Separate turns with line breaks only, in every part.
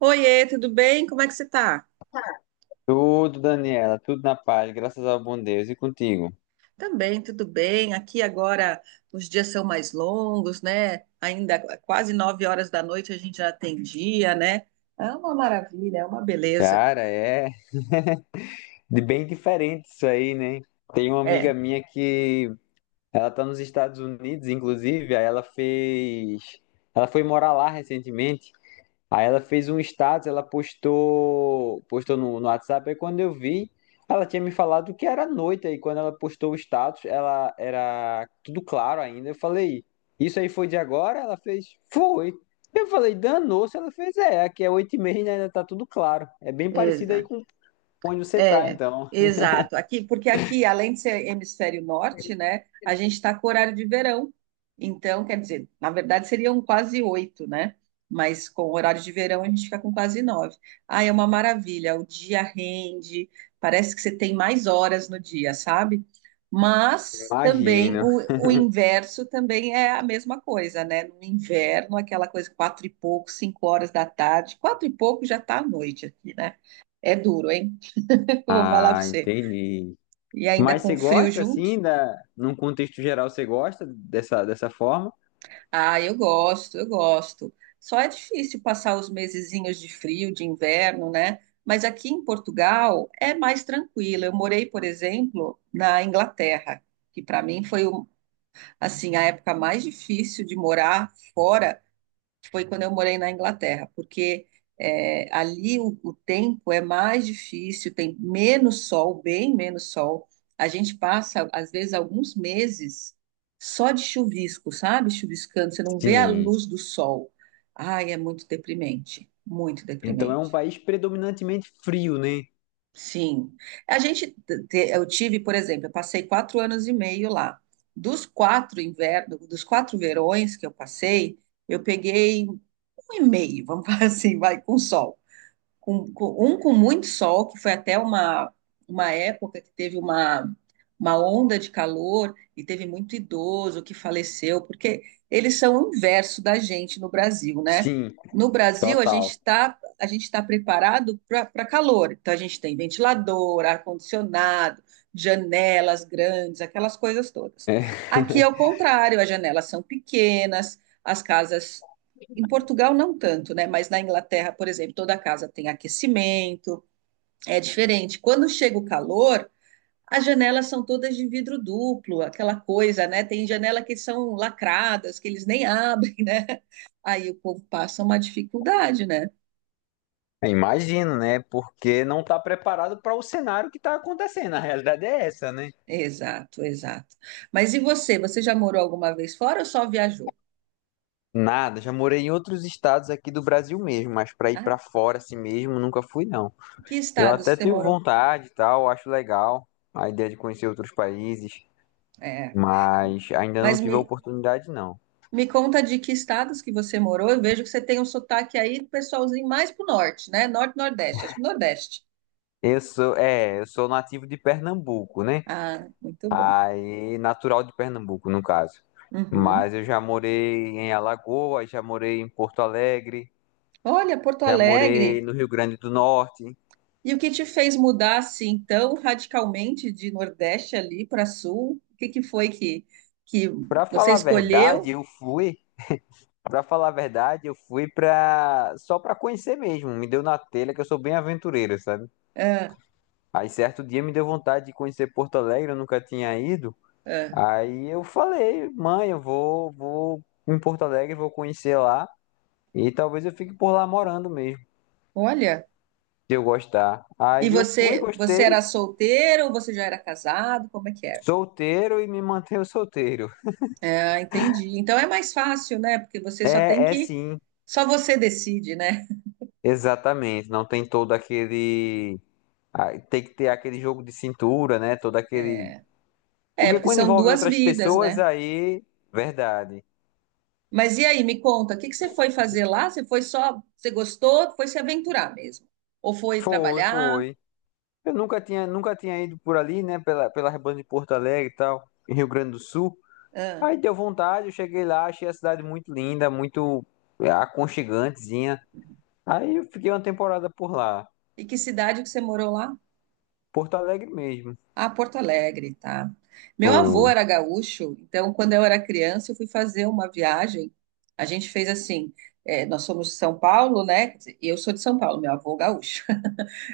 Oiê, tudo bem? Como é que você tá?
Tudo, Daniela, tudo na paz, graças ao bom Deus e contigo.
Também, tudo bem. Aqui agora os dias são mais longos, né? Ainda quase 9 horas da noite a gente já tem dia, né? É uma maravilha, é uma beleza.
Cara, é de bem diferente isso aí, né? Tem uma amiga
É,
minha que ela tá nos Estados Unidos, inclusive, aí ela foi morar lá recentemente. Aí ela fez um status, ela postou no WhatsApp, aí quando eu vi, ela tinha me falado que era noite, aí quando ela postou o status, ela era tudo claro ainda. Eu falei, isso aí foi de agora? Ela fez, foi. Eu falei, danou-se, ela fez, é, aqui é 8h30, né, ainda tá tudo claro. É bem parecido aí
exato.
com onde você tá,
É,
então.
exato. Aqui, porque aqui, além de ser hemisfério norte, né, a gente está com horário de verão. Então, quer dizer, na verdade seriam quase 8, né? Mas com o horário de verão a gente fica com quase 9. Ah, é uma maravilha. O dia rende, parece que você tem mais horas no dia, sabe? Mas também
Imagino.
o, inverso também é a mesma coisa, né? No inverno, aquela coisa 4 e pouco, 5 horas da tarde, 4 e pouco já está à noite aqui, né? É duro, hein? Vou falar pra
Ah,
você.
entendi.
E ainda
Mas
com
você
frio
gosta,
junto?
assim, num contexto geral, você gosta dessa forma?
Ah, eu gosto, eu gosto. Só é difícil passar os mesezinhos de frio, de inverno, né? Mas aqui em Portugal é mais tranquilo. Eu morei, por exemplo, na Inglaterra, que para mim foi um- assim a época mais difícil de morar fora foi quando eu morei na Inglaterra, porque ali o, tempo é mais difícil, tem menos sol, bem menos sol. A gente passa, às vezes, alguns meses só de chuvisco, sabe? Chuviscando, você não vê a
Sim.
luz do sol. Ai, é muito deprimente, muito
Então é um
deprimente.
país predominantemente frio, né?
Sim. A gente, eu tive, por exemplo, eu passei 4 anos e meio lá. Dos 4 invernos, dos 4 verões que eu passei, eu peguei um e meio, vamos falar assim, vai, com sol com muito sol, que foi até uma, época que teve uma onda de calor e teve muito idoso que faleceu, porque eles são o inverso da gente no Brasil, né?
Sim,
No Brasil, a gente
total.
está a gente está preparado para calor. Então, a gente tem ventilador, ar-condicionado, janelas grandes, aquelas coisas todas.
É,
Aqui é o contrário, as janelas são pequenas, as casas em Portugal não tanto, né? Mas na Inglaterra, por exemplo, toda casa tem aquecimento, é diferente. Quando chega o calor, as janelas são todas de vidro duplo, aquela coisa, né? Tem janela que são lacradas, que eles nem abrem, né? Aí o povo passa uma dificuldade, né?
imagino, né? Porque não está preparado para o cenário que está acontecendo. A realidade é essa, né?
Exato, exato. Mas e você? Você já morou alguma vez fora ou só viajou?
Nada, já morei em outros estados aqui do Brasil mesmo, mas para ir
Ah,
para fora assim mesmo nunca fui, não.
que
Eu
estados
até
você
tenho
morou?
vontade e tal, acho legal a ideia de conhecer outros países,
É,
mas ainda não
mas
tive
me,
a oportunidade, não.
Me conta de que estados que você morou. Eu vejo que você tem um sotaque aí, pessoalzinho, mais pro norte, né? Norte, Nordeste, acho que Nordeste.
Eu sou nativo de Pernambuco, né?
Ah, muito bom.
Aí, natural de Pernambuco, no caso.
Uhum.
Mas eu já morei em Alagoas, já morei em Porto Alegre,
Olha, Porto
já morei
Alegre.
no Rio Grande do Norte.
E o que te fez mudar assim tão radicalmente de Nordeste ali para Sul? O que que foi que
Pra
você
falar a verdade,
escolheu?
eu fui, para falar a verdade, eu fui pra só pra conhecer mesmo. Me deu na telha que eu sou bem aventureiro, sabe?
Ah,
Aí certo dia me deu vontade de conhecer Porto Alegre, eu nunca tinha ido.
ah,
Aí eu falei, mãe, eu vou em Porto Alegre, vou conhecer lá e talvez eu fique por lá morando mesmo.
olha.
De eu gostar.
E
Aí eu fui,
você
gostei,
era solteiro ou você já era casado? Como é que era?
solteiro e me mantenho solteiro.
Ah, entendi. Então é mais fácil, né? Porque você só tem
É
que.
sim,
Só você decide, né?
exatamente. Não tem todo aquele. Ah, tem que ter aquele jogo de cintura, né? Todo aquele.
É,
Porque
porque
quando
são
envolve
duas
outras
vidas,
pessoas,
né?
aí. Verdade.
Mas e aí, me conta, o que que você foi fazer lá? Você foi só. Você gostou? Foi se aventurar mesmo? Ou foi
Foi,
trabalhar?
foi. Eu nunca tinha ido por ali, né? Pela banda de Porto Alegre e tal, em Rio Grande do Sul.
Ah,
Aí deu vontade, eu cheguei lá, achei a cidade muito linda, muito, aconchegantezinha. Aí eu fiquei uma temporada por lá.
e que cidade que você morou lá?
Porto Alegre mesmo.
Ah, Porto Alegre, tá? Meu
Foi,
avô era gaúcho, então quando eu era criança, eu fui fazer uma viagem. A gente fez assim. Nós somos de São Paulo, né? Quer dizer, eu sou de São Paulo, meu avô gaúcho.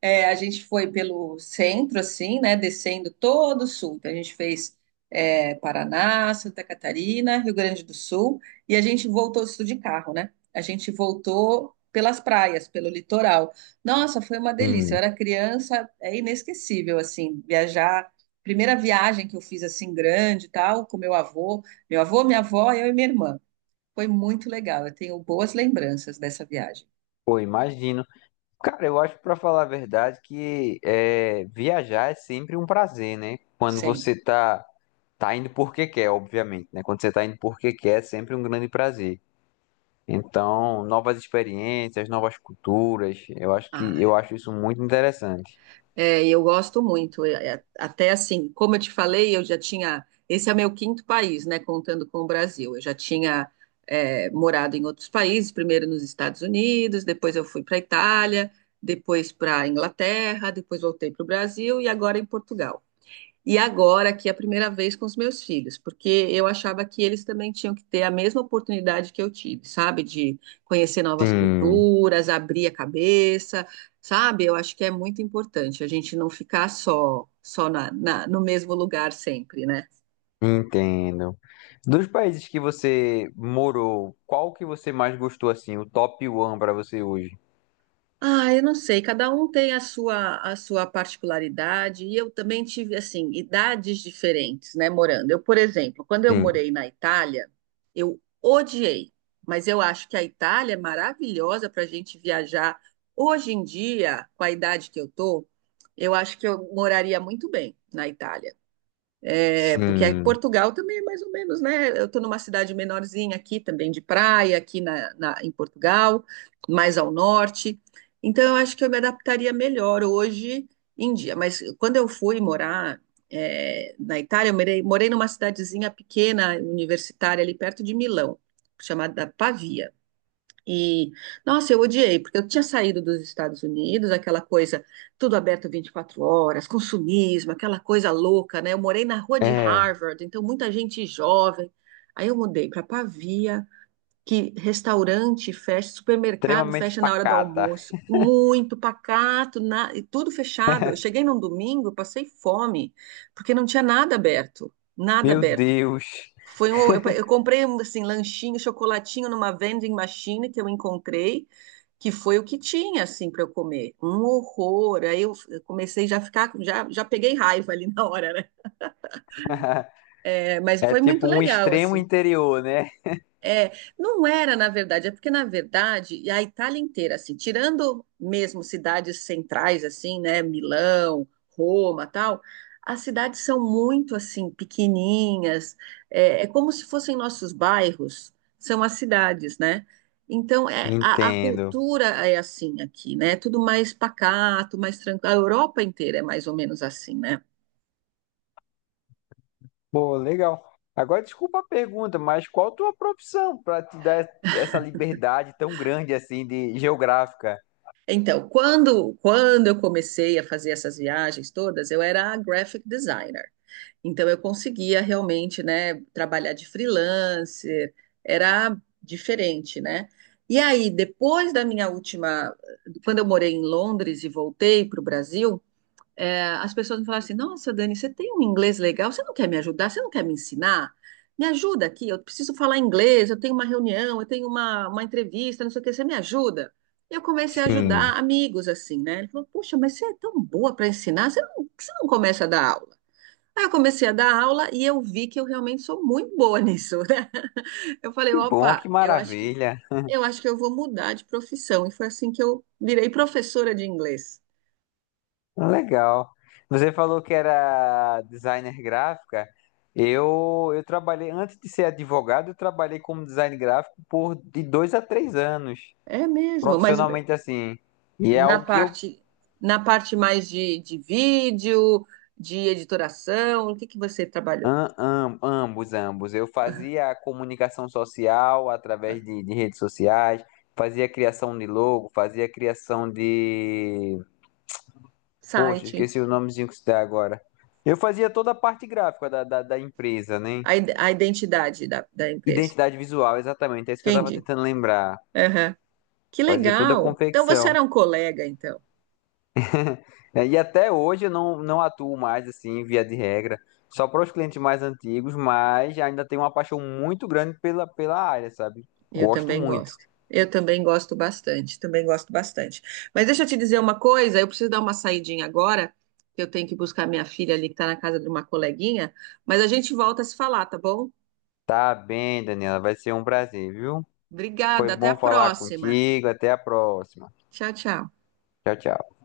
É, a gente foi pelo centro, assim, né? Descendo todo o sul. Então, a gente fez é, Paraná, Santa Catarina, Rio Grande do Sul, e a gente voltou isso de carro, né? A gente voltou pelas praias, pelo litoral. Nossa, foi uma delícia. Eu
sim,
era criança, é inesquecível, assim, viajar. Primeira viagem que eu fiz, assim, grande e tal, com meu avô, minha avó, eu e minha irmã. Foi muito legal. Eu tenho boas lembranças dessa viagem,
foi, imagino. Cara, eu acho, pra falar a verdade, que é, viajar é sempre um prazer, né? Quando
sempre.
você tá indo porque quer, obviamente, né? Quando você tá indo porque quer, é sempre um grande prazer. Então, novas experiências, novas culturas, eu acho que eu
Ah,
acho isso muito interessante.
E eu gosto muito. Até assim, como eu te falei, eu já tinha. Esse é meu quinto país, né? Contando com o Brasil. Eu já tinha morado em outros países, primeiro nos Estados Unidos, depois eu fui para a Itália, depois para a Inglaterra, depois voltei para o Brasil e agora em Portugal. E agora aqui é a primeira vez com os meus filhos, porque eu achava que eles também tinham que ter a mesma oportunidade que eu tive, sabe? De conhecer novas
Sim,
culturas, abrir a cabeça, sabe? Eu acho que é muito importante a gente não ficar só, no mesmo lugar sempre, né?
entendo. Dos países que você morou, qual que você mais gostou assim, o top one pra você hoje?
Ah, eu não sei, cada um tem a sua particularidade, e eu também tive, assim, idades diferentes, né, morando. Eu, por exemplo, quando eu
Sim,
morei na Itália, eu odiei, mas eu acho que a Itália é maravilhosa para a gente viajar. Hoje em dia, com a idade que eu tô, eu acho que eu moraria muito bem na Itália. É, porque
sim.
Portugal também é mais ou menos, né? Eu estou numa cidade menorzinha aqui também de praia, aqui em Portugal, mais ao norte. Então, eu acho que eu me adaptaria melhor hoje em dia. Mas quando eu fui morar, na Itália, eu morei numa cidadezinha pequena, universitária, ali perto de Milão, chamada Pavia. E, nossa, eu odiei, porque eu tinha saído dos Estados Unidos, aquela coisa, tudo aberto 24 horas, consumismo, aquela coisa louca, né? Eu morei na rua de
É,
Harvard, então muita gente jovem. Aí eu mudei para Pavia, que restaurante fecha, supermercado
extremamente
fecha na hora do
pacata.
almoço, muito pacato, e tudo fechado. Eu cheguei num domingo, passei fome, porque não tinha nada aberto, nada
Meu
aberto.
Deus.
Eu comprei assim lanchinho, chocolatinho numa vending machine que eu encontrei, que foi o que tinha assim para eu comer. Um horror. Aí eu comecei já a ficar, já, já peguei raiva ali na hora, né? É, mas
É
foi muito
tipo um
legal
extremo
assim.
interior, né?
É, não era, na verdade, é porque, na verdade, e a Itália inteira, assim, tirando mesmo cidades centrais, assim, né, Milão, Roma, tal, as cidades são muito, assim, pequenininhas, é como se fossem nossos bairros, são as cidades, né? Então, a,
Entendo.
cultura é assim aqui, né? Tudo mais pacato, mais tranquilo. A Europa inteira é mais ou menos assim, né?
Pô, legal. Agora, desculpa a pergunta, mas qual a tua profissão para te dar essa liberdade tão grande assim de geográfica?
Então, quando eu comecei a fazer essas viagens todas, eu era graphic designer. Então eu conseguia realmente, né, trabalhar de freelancer, era diferente, né? E aí, depois da minha última, quando eu morei em Londres e voltei para o Brasil, as pessoas me falaram assim: Nossa, Dani, você tem um inglês legal, você não quer me ajudar? Você não quer me ensinar? Me ajuda aqui, eu preciso falar inglês, eu tenho uma reunião, eu tenho uma, entrevista, não sei o que, você me ajuda? E eu comecei a
Sim.
ajudar amigos assim, né? Ele falou: Puxa, mas você é tão boa para ensinar, você não, por que você não começa a dar aula? Aí eu comecei a dar aula e eu vi que eu realmente sou muito boa nisso, né? Eu falei,
Que bom,
opa,
que
eu acho que
maravilha.
eu acho que eu vou mudar de profissão. E foi assim que eu virei professora de inglês.
Legal. Você falou que era designer gráfica. Eu trabalhei, antes de ser advogado, eu trabalhei como design gráfico por de 2 a 3 anos.
É mesmo, mas
Profissionalmente assim. E é
na
algo que eu
parte na parte mais de, vídeo, de editoração, o que que você trabalhou?
ambos. Eu fazia a comunicação social através de redes sociais, fazia a criação de logo, fazia a criação de. Poxa,
Site,
esqueci o nomezinho que se dá agora. Eu fazia toda a parte gráfica da empresa, né?
a identidade da empresa.
Identidade visual, exatamente. É isso que eu estava
Entendi.
tentando lembrar.
Aham. Que
Fazia toda a
legal. Então você
confecção.
era um colega, então?
É, e até hoje eu não atuo mais assim, via de regra, só para os clientes mais antigos, mas ainda tenho uma paixão muito grande pela área, sabe?
Eu
Gosto
também
muito.
gosto. Eu também gosto bastante, também gosto bastante. Mas deixa eu te dizer uma coisa, eu preciso dar uma saidinha agora, que eu tenho que buscar minha filha ali que está na casa de uma coleguinha, mas a gente volta a se falar, tá bom?
Tá bem, Daniela, vai ser um prazer, viu? Foi
Obrigada, até a
bom falar
próxima.
contigo, até a próxima.
Tchau, tchau.
Tchau, tchau.